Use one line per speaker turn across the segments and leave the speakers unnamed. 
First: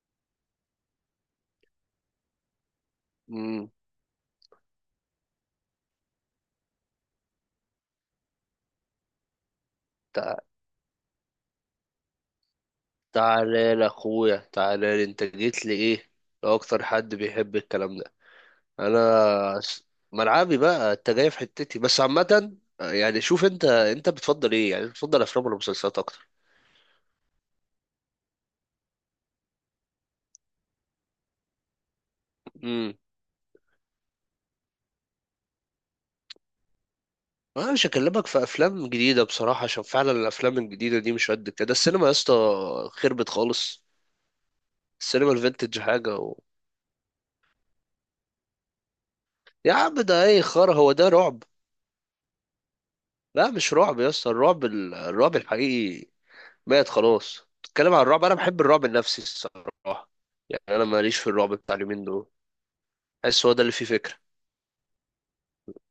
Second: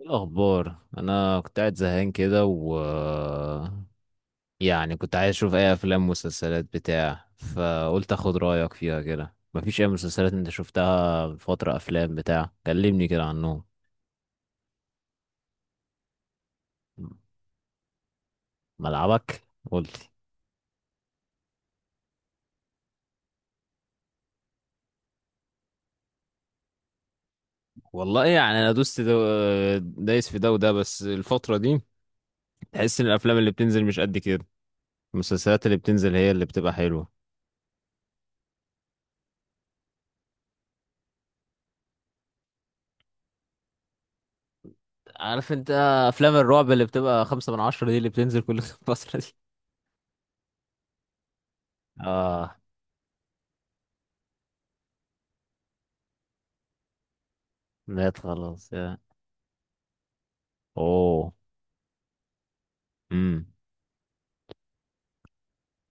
إيه الأخبار؟ أنا كنت قاعد زهقان كده و
مم.
يعني كنت عايز أشوف أي أفلام ومسلسلات بتاع، فقلت أخد رأيك فيها كده. مفيش أي مسلسلات
تع-
أنت شفتها الفترة؟ أفلام بتاع؟ كلمني كده عنهم.
تعالى لي اخويا، تعالى لي. انت جيت لي ايه؟ لو اكتر حد بيحب الكلام ده.
ملعبك.
انا س-
قلت.
ملعبي بقى، انت جاي في حتتي، بس عامة يعني شوف انت، انت بتفضل ايه؟ يعني بتفضل افلام ولا مسلسلات اكتر؟
والله يعني أنا دوست دايس في ده وده، بس الفترة دي
امم
تحس إن الأفلام اللي بتنزل مش قد كده. المسلسلات اللي بتنزل هي اللي بتبقى حلوة.
انا مش هكلمك في افلام جديدة بصراحة، عشان فعلا الافلام الجديدة دي مش قد كده. السينما يا اسطى خربت خالص. السينما
عارف انت؟
الفينتج حاجة
افلام الرعب اللي بتبقى خمسة من عشرة دي اللي بتنزل كل فترة دي.
يا عم ده ايه خرا، هو ده رعب؟
اه.
لا مش رعب يا اسطى، الرعب الرعب الحقيقي مات خلاص. تتكلم عن
مات
الرعب، انا بحب
خلاص
الرعب
يا...
النفسي الصراحه. يعني انا ماليش في
اوه.
الرعب بتاع اليومين دول. بحس
امم
هو ده اللي فيه فكره،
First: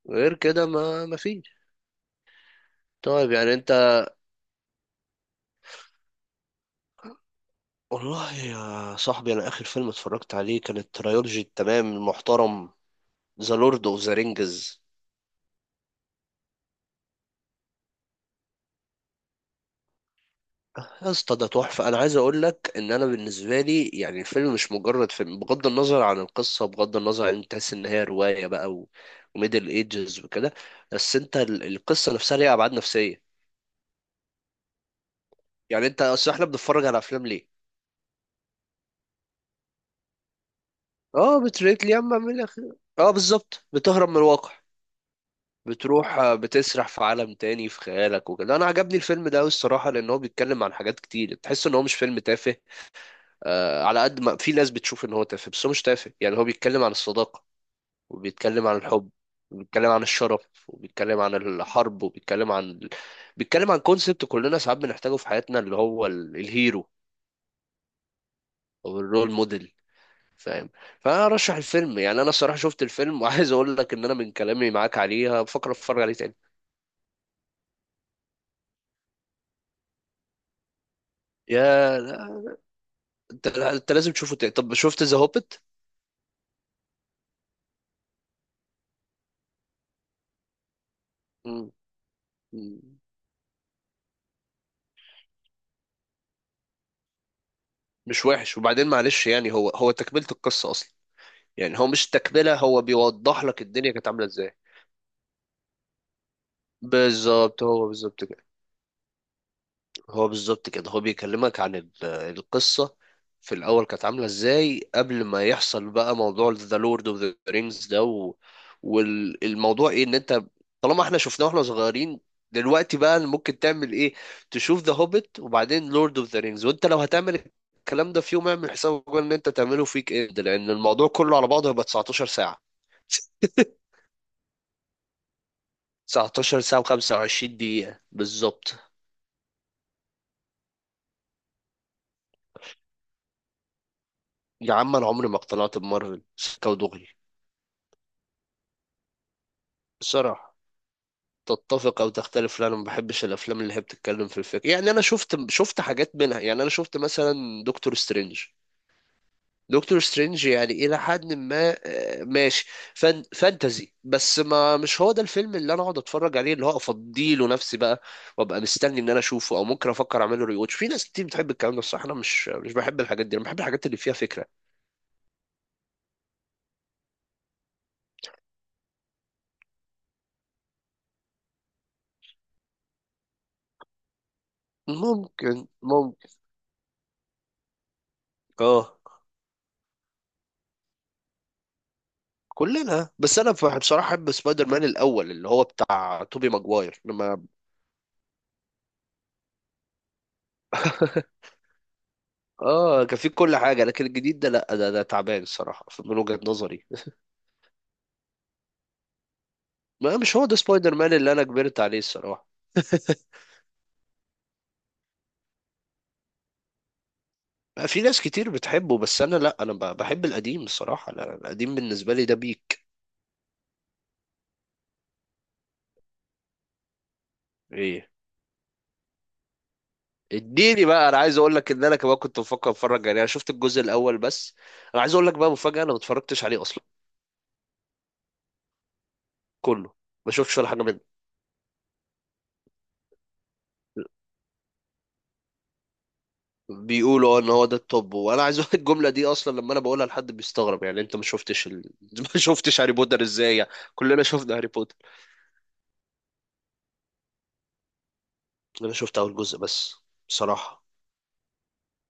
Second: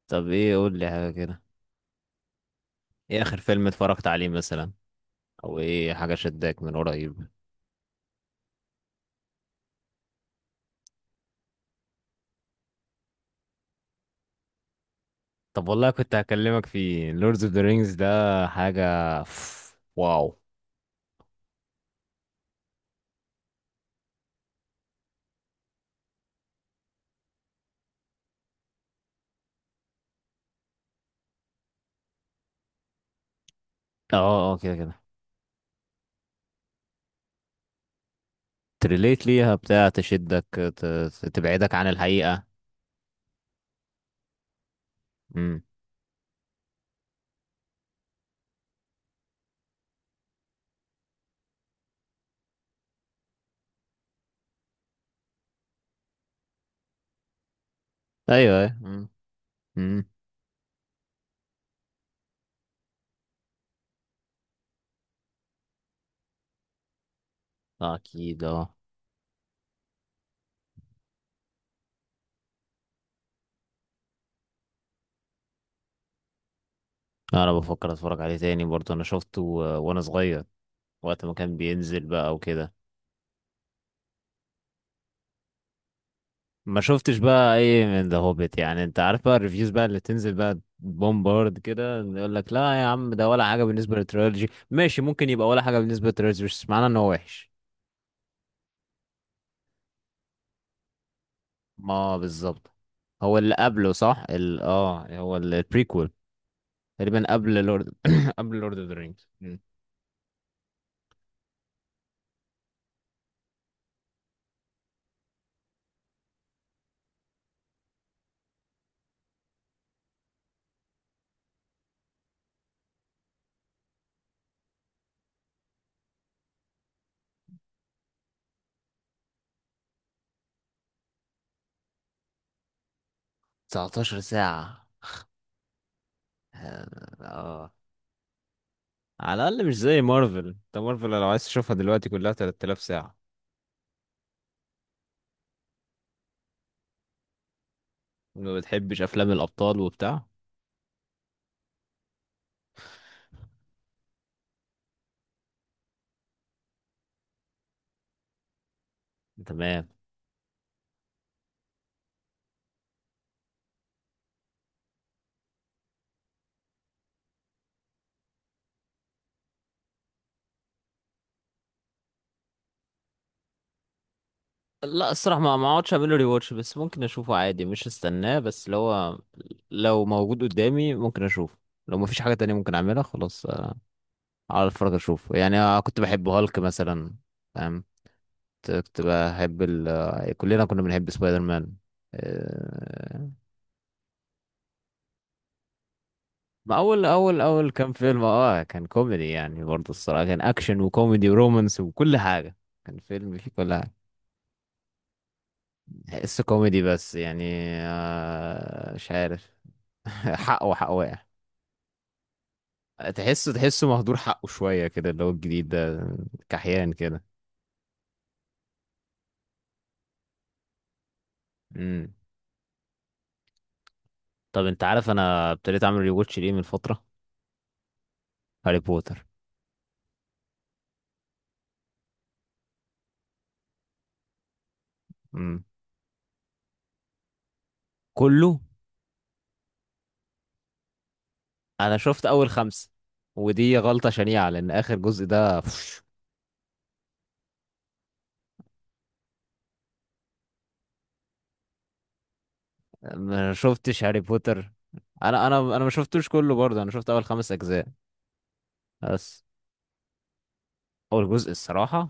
طب
غير
ايه؟
كده
قول لي
ما
حاجه
ما
كده.
فيش.
ايه
طيب
اخر
يعني
فيلم
انت،
اتفرجت عليه مثلا، او ايه حاجه شداك من قريب؟
والله يا صاحبي انا اخر فيلم اتفرجت عليه كانت ترايولوجي التمام المحترم، ذا لورد اوف ذا رينجز.
طب والله كنت هكلمك في لوردز اوف ذا رينجز ده. حاجه. واو.
يا اسطى ده تحفه. انا عايز اقول لك ان انا بالنسبه لي، يعني الفيلم مش مجرد فيلم، بغض النظر عن القصه، بغض النظر عن انت تحس ان هي روايه بقى وميدل ايجز وكده، بس انت القصه نفسها ليها ابعاد نفسيه.
اه اه، كده كده.
يعني انت، اصل احنا بنتفرج على افلام ليه؟
تريليت ليها بتاع تشدك
اه،
تبعدك
بتريك
عن
يا عم، اعمل
الحقيقه.
لك، اه بالظبط بتهرب من الواقع.
امم
بتروح بتسرح في عالم تاني في خيالك وكده. انا عجبني الفيلم ده قوي الصراحه، لان هو بيتكلم عن حاجات كتير، تحس ان هو مش فيلم تافه. آه، على قد ما في ناس بتشوف ان هو تافه، بس هو مش تافه. يعني هو بيتكلم عن الصداقه،
ايوه،
وبيتكلم
ايوه.
عن الحب، وبيتكلم عن
امم
الشرف، وبيتكلم عن الحرب، وبيتكلم عن، بيتكلم عن كونسبت كلنا ساعات بنحتاجه في حياتنا، اللي هو الهيرو
اكيد اه.
او الرول موديل، فاهم. فانا ارشح الفيلم. يعني انا الصراحه شفت الفيلم وعايز اقول لك ان انا من كلامي معاك عليها بفكر اتفرج عليه تاني.
انا بفكر اتفرج عليه تاني برضه. انا شفته وانا صغير، وقت ما كان
يا
بينزل بقى
لا،
وكده.
انت انت لازم تشوفه تاني. طب شفت ذا هوبت؟
ما شفتش بقى اي من ذا هوبيت، يعني انت عارف بقى الريفيوز بقى اللي تنزل بقى بومبارد كده، يقول لك لا يا عم، ده ولا حاجه بالنسبه للتريلوجي. ماشي، ممكن يبقى ولا حاجه بالنسبه للتريلوجي، بس معناه ان هو وحش.
مش وحش. وبعدين معلش، يعني هو تكمله القصه اصلا. يعني هو مش
ما
تكمله،
بالظبط.
هو
هو
بيوضح
اللي
لك
قبله
الدنيا كانت
صح،
عامله ازاي.
ال اه هو البريكول. تقريبا
بالظبط،
قبل لورد قبل لورد اوف ذا رينجز.
هو بالظبط كده، هو بيكلمك عن القصة في الأول كانت عاملة إزاي قبل ما يحصل بقى موضوع ذا لورد اوف ذا رينجز ده والموضوع إيه، إن أنت طالما إحنا شفناه وإحنا صغيرين، دلوقتي بقى ممكن تعمل إيه؟ تشوف ذا هوبيت وبعدين لورد اوف ذا رينجز. وأنت لو هتعمل الكلام ده في يوم، اعمل حسابك إن أنت تعمله فيك إيه، لأن الموضوع كله على بعضه هيبقى 19 ساعة.
19 ساعه.
19 ساعة
اه،
و25
آه.
دقيقة بالظبط.
على الاقل مش زي مارفل. انت مارفل لو عايز تشوفها دلوقتي كلها 3000 ساعه.
يا عم أنا عمري ما اقتنعت بمارفل، سكة ودغري.
ما بتحبش افلام الابطال وبتاع؟
بصراحة تتفق او تختلف، لا انا ما بحبش الافلام اللي هي بتتكلم في الفكره. يعني انا شفت حاجات منها، يعني انا شفت مثلا دكتور سترينج.
تمام.
دكتور سترينج يعني الى حد ما ماشي، فان فانتزي، بس ما مش هو ده الفيلم اللي انا اقعد اتفرج عليه، اللي هو افضيله نفسي بقى، وابقى مستني ان انا اشوفه او ممكن افكر اعمله ريوتش. في ناس كتير بتحب الكلام ده الصراحه، انا مش بحب الحاجات دي، انا بحب الحاجات اللي فيها فكره.
لا، الصراحة ما اقعدش اعمله ري واتش، بس ممكن اشوفه عادي، مش استناه. بس اللي هو لو موجود قدامي ممكن اشوفه. لو مفيش حاجة تانية ممكن اعملها خلاص. على الفرق اشوفه يعني.
ممكن
كنت بحب
ممكن.
هالك مثلا. فاهم. كنت
اه.
كنت بحب ال... آه، كلنا كنا بنحب سبايدر مان.
كلنا،
آه،
بس انا بصراحه احب سبايدر مان الاول اللي هو بتاع توبي
ما
ماجواير،
اول اول
لما
اول كام فيلم، كان كوميدي يعني برضه، الصراحة كان اكشن وكوميدي ورومانس وكل حاجة. كان
اه كان فيه
فيلم فيه
كل
كل
حاجة.
حاجة،
لكن الجديد ده لا، ده ده تعبان الصراحة من وجهة
تحسه كوميدي
نظري.
بس يعني. مش عارف.
ما مش هو ده
حقه حق
سبايدر مان
واقع.
اللي انا كبرت عليه الصراحة.
تحسه مهدور حقه شوية كده، اللي هو الجديد ده. كحيان كده.
في ناس كتير بتحبه بس انا لا، انا بحب القديم الصراحة. لا، القديم
امم
بالنسبة لي ده بيك.
طب انت عارف انا ابتديت اعمل ريواتش ليه من فترة؟
ايه؟
هاري بوتر.
اديني بقى، انا عايز اقول لك ان انا كمان كنت بفكر اتفرج. يعني انا شفت الجزء الاول بس. انا عايز اقول لك بقى
امم
مفاجأة، انا ما اتفرجتش عليه اصلا.
كله.
كله، ما شفتش ولا حاجة منه.
انا شفت اول خمسة، ودي غلطة شنيعة لان اخر جزء ده بوش.
بيقولوا اه ان هو ده التوب. وانا عايز اقول الجمله دي، اصلا لما انا بقولها لحد بيستغرب، يعني انت ما شفتش ما شفتش هاري بوتر
ما
ازاي؟ يعني
شفتش هاري
كلنا شفنا هاري
بوتر.
بوتر.
انا ما شفتوش كله، برضه انا شفت اول خمس اجزاء
انا شفت اول
بس.
جزء بس بصراحه.
اول جزء الصراحة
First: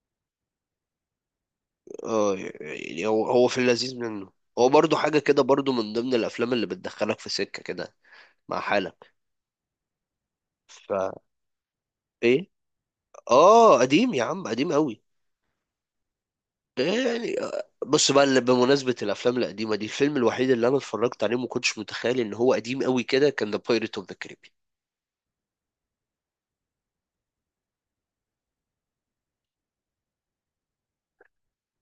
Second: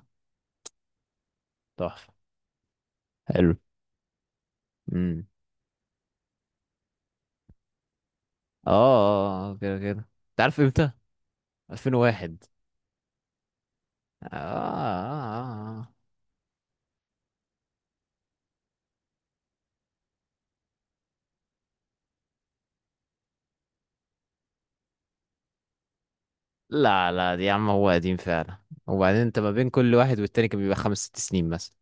تحفة.
اه، يعني هو
حلو.
في اللذيذ منه. هو برضو حاجه
امم
كده، برضو من ضمن الافلام اللي بتدخلك في سكه كده مع
اه.
حالك.
آه، آه، كده كده. انت عارف امتى؟
ف،
2001.
ايه؟ اه قديم يا
آه آه
عم، قديم قوي.
آه. آه، آه.
يعني بص بقى، اللي بمناسبة الأفلام القديمة دي، الفيلم الوحيد اللي أنا اتفرجت عليه ما كنتش متخيل إن هو قديم قوي كده كان ذا بايريت أوف ذا كاريبيان.
لا لا دي يا عم، هو قديم فعلا. وبعدين انت ما بين كل واحد والتاني كان بيبقى خمس ست سنين مثلا.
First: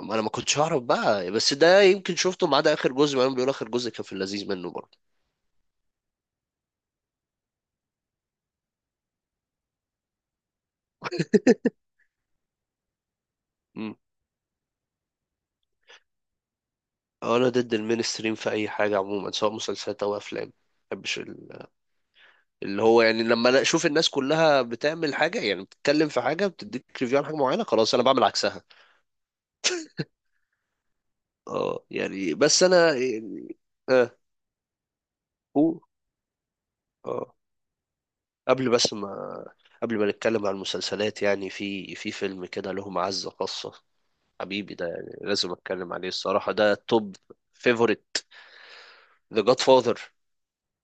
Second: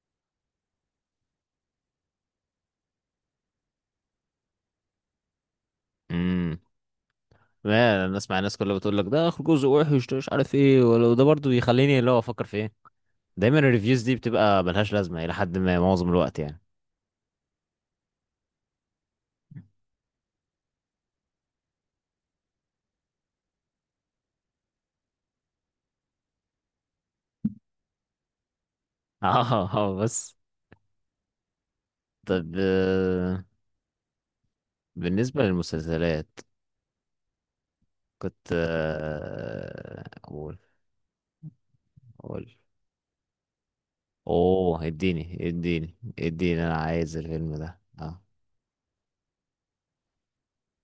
ما انا ما كنتش اعرف بقى، بس ده يمكن شفته ما عدا اخر جزء. ما بيقول اخر جزء، كان في اللذيذ منه برضه.
امم ما انا اسمع الناس كلها بتقول لك ده اخر جزء وحش، ده مش عارف ايه، ولو ده برضو يخليني اللي هو افكر في ايه. دايما
مم.
الريفيوز دي بتبقى ملهاش لازمه الى حد ما معظم الوقت يعني.
انا ضد المينستريم في اي حاجه عموما، سواء مسلسلات او افلام. ما بحبش اللي هو، يعني لما انا اشوف الناس كلها بتعمل حاجه، يعني بتتكلم في حاجه، بتديك ريفيو عن حاجه معينه، خلاص انا بعمل عكسها.
اه اه بس.
اه يعني،
طب
بس انا يعني، اه.
بالنسبه
هو،
للمسلسلات
اه،
كنت
قبل بس ما قبل ما نتكلم عن
اقول.
المسلسلات، يعني في
اقول.
فيلم كده له معزه خاصه. حبيبي
اوه
ده يعني
اديني
لازم اتكلم
اديني
عليه الصراحه،
اديني،
ده
انا
توب
عايز الفيلم ده
فيفوريت،
اه.
ذا جاد فاذر.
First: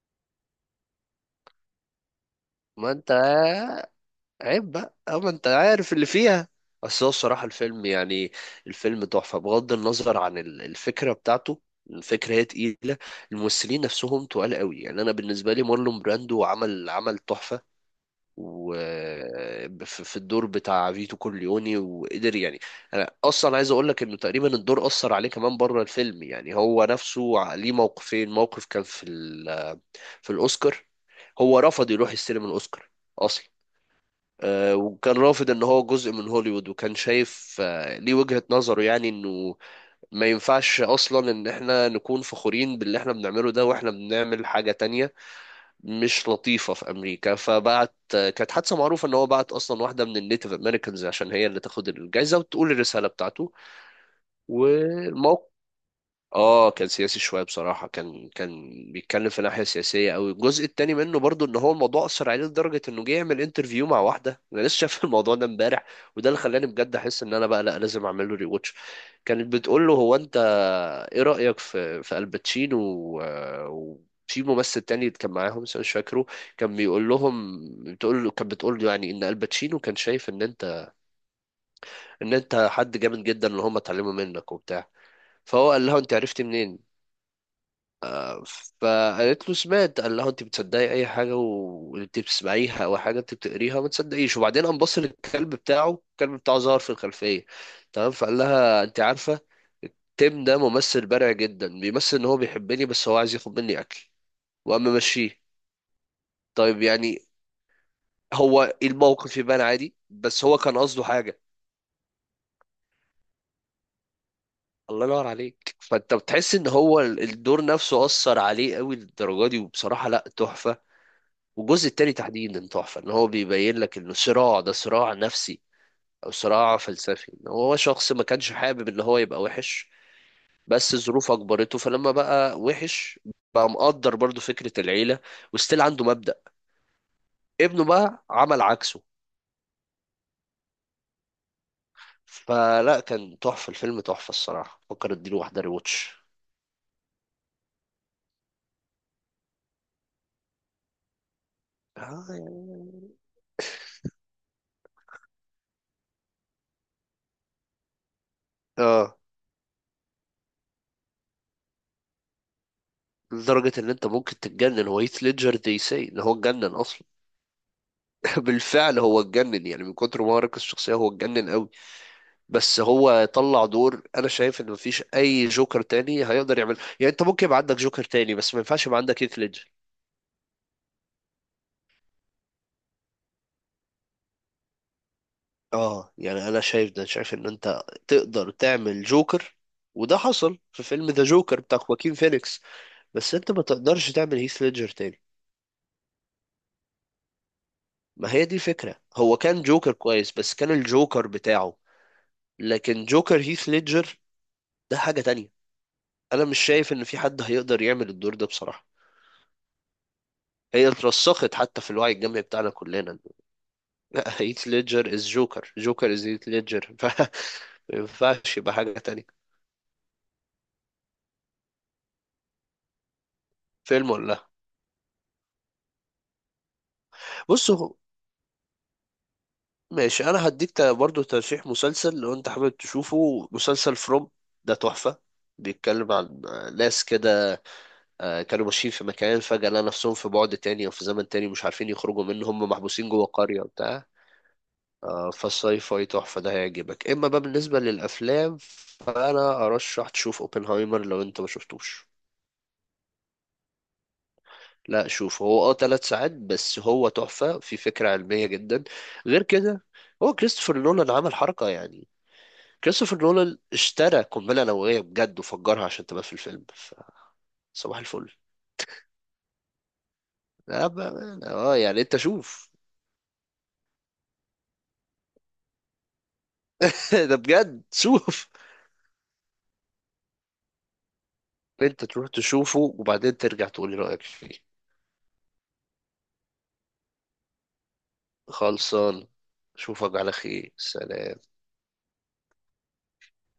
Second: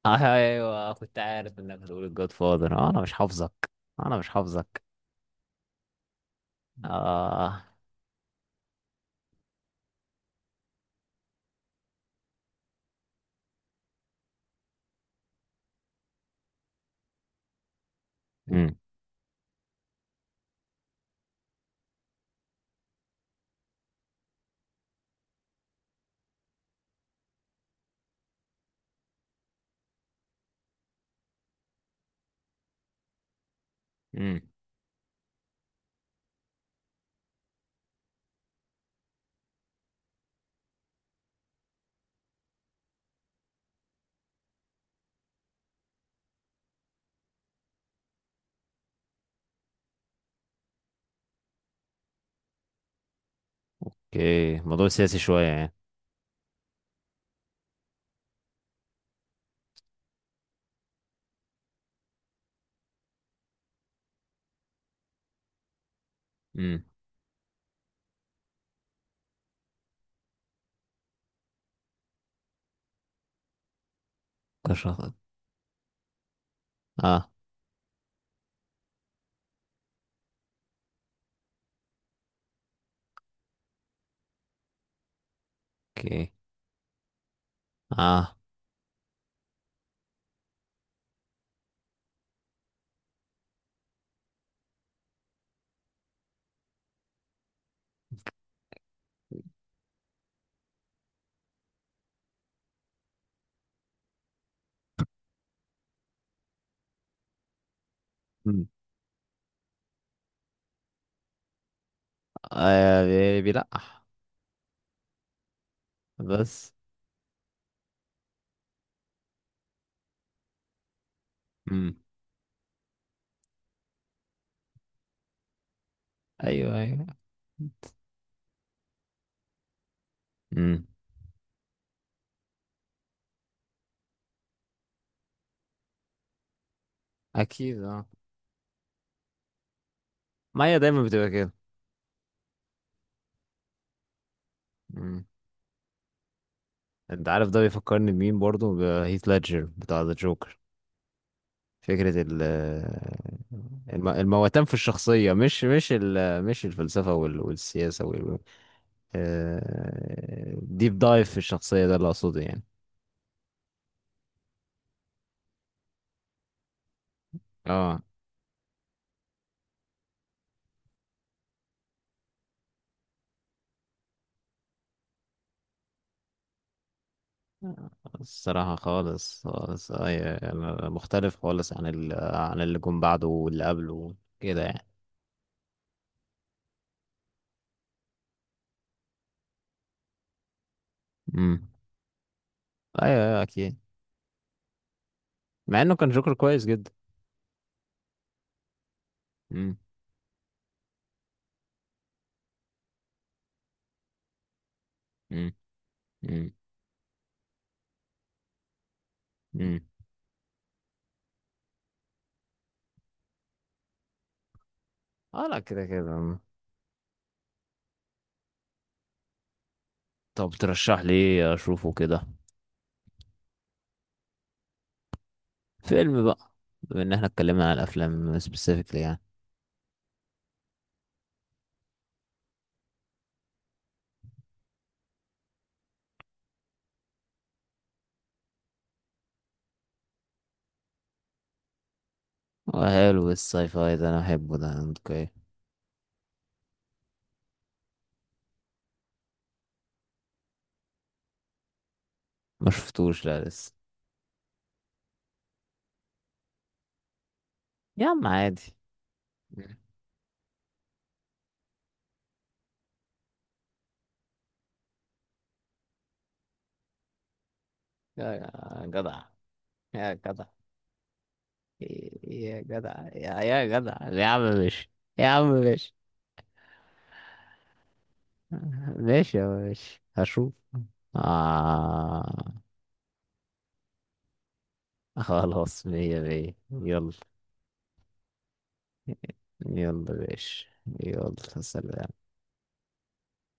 ايوه، كنت عارف انك هتقول الجود فاذر.
ما
انا
انت،
مش حافظك. انا مش
عيب
حافظك.
بقى، اه ما انت عارف اللي فيها. بس هو الصراحة
اه.
الفيلم يعني، الفيلم تحفة بغض النظر عن الفكرة بتاعته. الفكرة هي تقيلة، الممثلين نفسهم تقال قوي. يعني أنا بالنسبة لي مارلون براندو عمل تحفة، و،
امم
في الدور بتاع فيتو كورليوني، وقدر يعني. انا اصلا عايز اقول لك انه تقريبا الدور اثر عليه كمان بره الفيلم. يعني هو نفسه ليه موقفين. موقف كان في، في الأوسكار، هو رفض يروح يستلم الأوسكار أصلا.
امم
وكان رافض ان هو جزء من هوليوود، وكان شايف ليه وجهة نظره، يعني انه ما ينفعش اصلا ان احنا نكون فخورين باللي احنا بنعمله ده واحنا بنعمل حاجة تانية مش لطيفة في امريكا. فبعت كانت حادثة معروفة، ان هو بعت اصلا واحدة من النيتيف امريكانز عشان هي اللي تاخد الجايزة وتقول الرسالة بتاعته.
اوكي. موضوع سياسي شويه
والموقف،
يعني.
اه كان سياسي شويه بصراحه، كان بيتكلم في ناحيه سياسيه قوي. الجزء التاني منه برضو، ان هو الموضوع اثر عليه لدرجه انه جه يعمل انترفيو مع واحده، انا لسه شايف الموضوع ده امبارح، وده اللي خلاني
امم
بجد احس ان انا بقى لا لازم اعمل له ري واتش. كانت بتقول له، هو انت ايه رايك في الباتشينو، وفي ممثل تاني
كشخص.
كان معاهم بس أنا مش فاكره، كان بيقول
اه.
لهم. بتقول له، يعني ان الباتشينو كان شايف ان انت حد جامد جدا اللي هم اتعلموا منك وبتاع. فهو قال لها، انت
اوكي.
عرفتي منين؟
اه.
فقالت له، سمعت. قال لها، انت بتصدقي اي حاجه وانت بتسمعيها، او حاجه انت بتقريها ما تصدقيش. وبعدين قام بص للكلب بتاعه، الكلب بتاعه ظهر في الخلفيه، تمام. فقال لها، انت عارفه، تيم ده ممثل بارع جدا، بيمثل ان هو بيحبني بس هو عايز ياخد مني اكل، وقام ماشيه. طيب يعني،
مم.
هو الموقف يبان عادي بس هو كان قصده حاجه.
بيلقح.
الله ينور عليك. فانت بتحس ان
بس.
هو الدور نفسه اثر عليه قوي للدرجه دي، وبصراحه لا تحفه. والجزء
امم
التاني تحديدا تحفة، ان هو بيبين لك انه صراع، ده صراع نفسي او
ايوه،
صراع
ايوه.
فلسفي، ان هو شخص ما كانش حابب ان هو يبقى وحش،
امم
بس ظروف اجبرته. فلما بقى وحش، بقى مقدر برضو فكرة العيلة، وستيل عنده مبدأ.
اكيد
ابنه
اه.
بقى عمل عكسه.
ما هي دايما بتبقى كده.
فلا كان تحفة، الفيلم تحفة الصراحة، فكر
امم
اديله واحدة ريواتش.
انت عارف ده بيفكرني بمين برضه؟ بهيث ليدجر بتاع ذا جوكر. فكرة
اه يعني-
المواتان في الشخصية، مش الفلسفة والسياسة وال
آه،
ديب دايف في الشخصية، ده اللي أقصده يعني.
لدرجة ان انت ممكن تتجنن. هو هيث ليدجر دي، سي ان هو اتجنن اصلا.
اه،
بالفعل هو اتجنن، يعني من كتر ما هو ركز الشخصية هو اتجنن قوي. بس هو طلع دور انا شايف ان مفيش اي جوكر تاني هيقدر يعمل. يعني انت ممكن يبقى عندك جوكر تاني، بس ما
الصراحة
ينفعش يبقى عندك هيث
خالص
ليدجر.
خالص، أيوة أنا مختلف خالص عن ال عن اللي جم بعده واللي قبله كده يعني.
اه يعني انا شايف ده، شايف ان انت تقدر تعمل جوكر، وده حصل في فيلم ذا جوكر
امم
بتاع خواكين فينيكس،
أيوة
بس
أيوة
انت ما
أكيد.
تقدرش تعمل هيث ليدجر تاني.
مع إنه كان جوكر كويس جدا.
ما هي دي الفكرة، هو كان
امم
جوكر كويس بس كان الجوكر بتاعه. لكن جوكر هيث ليدجر، ده حاجة تانية.
امم
انا
امم
مش شايف ان في حد هيقدر يعمل الدور ده بصراحة.
امم.
هي اترسخت حتى في الوعي الجمعي بتاعنا كلنا، لا، هيت ليدجر از
اه لا
جوكر،
كده
جوكر از
كده.
هيت ليدجر. ما ينفعش يبقى حاجة تانية.
طب ترشح لي إيه أشوفه كده؟
فيلم ولا لا؟
فيلم بقى، بما ان احنا اتكلمنا
بص
عن
هو-
الافلام سبيسيفيكلي يعني.
ماشي، انا برضو ترشيح مسلسل لو انت حابب تشوفه، مسلسل فروم. ده تحفة. بيتكلم عن ناس كده كانوا ماشيين في مكان، فجأة لقوا نفسهم في بعد تاني او في زمن تاني، مش عارفين يخرجوا منه، هم
هو
محبوسين جوه
حلو
قرية
الساي فاي
وبتاع.
ده، انا بحبه ده. اوكي.
فالساي فاي تحفة، ده هيعجبك. اما بقى بالنسبة للافلام، فانا ارشح تشوف اوبنهايمر لو انت ما شفتوش.
ما شفتوش لا لسه.
لا شوف، هو اه 3 ساعات بس هو تحفة في
يا
فكرة
عم
علمية
عادي.
جدا. غير
يا
كده، هو كريستوفر نولان عمل حركة يعني، كريستوفر نولان اشترى قنبلة نووية بجد وفجرها عشان تبقى في الفيلم. صباح الفل.
يا جدع يا جدع
لا بقى، اه يعني انت
يا
شوف.
جدع. يا يا جدع يا عم ماشي. يا عم ماشي.
ده بجد شوف.
ماشي يا عم ماشي. هشوف.
انت تروح
آه.
تشوفه وبعدين ترجع تقولي رأيك فيه.
خلاص، مية مية، يلا.
خلصان.
يلا،
اشوفك على
ماشي.
خير،
يلا.
سلام.
سلام.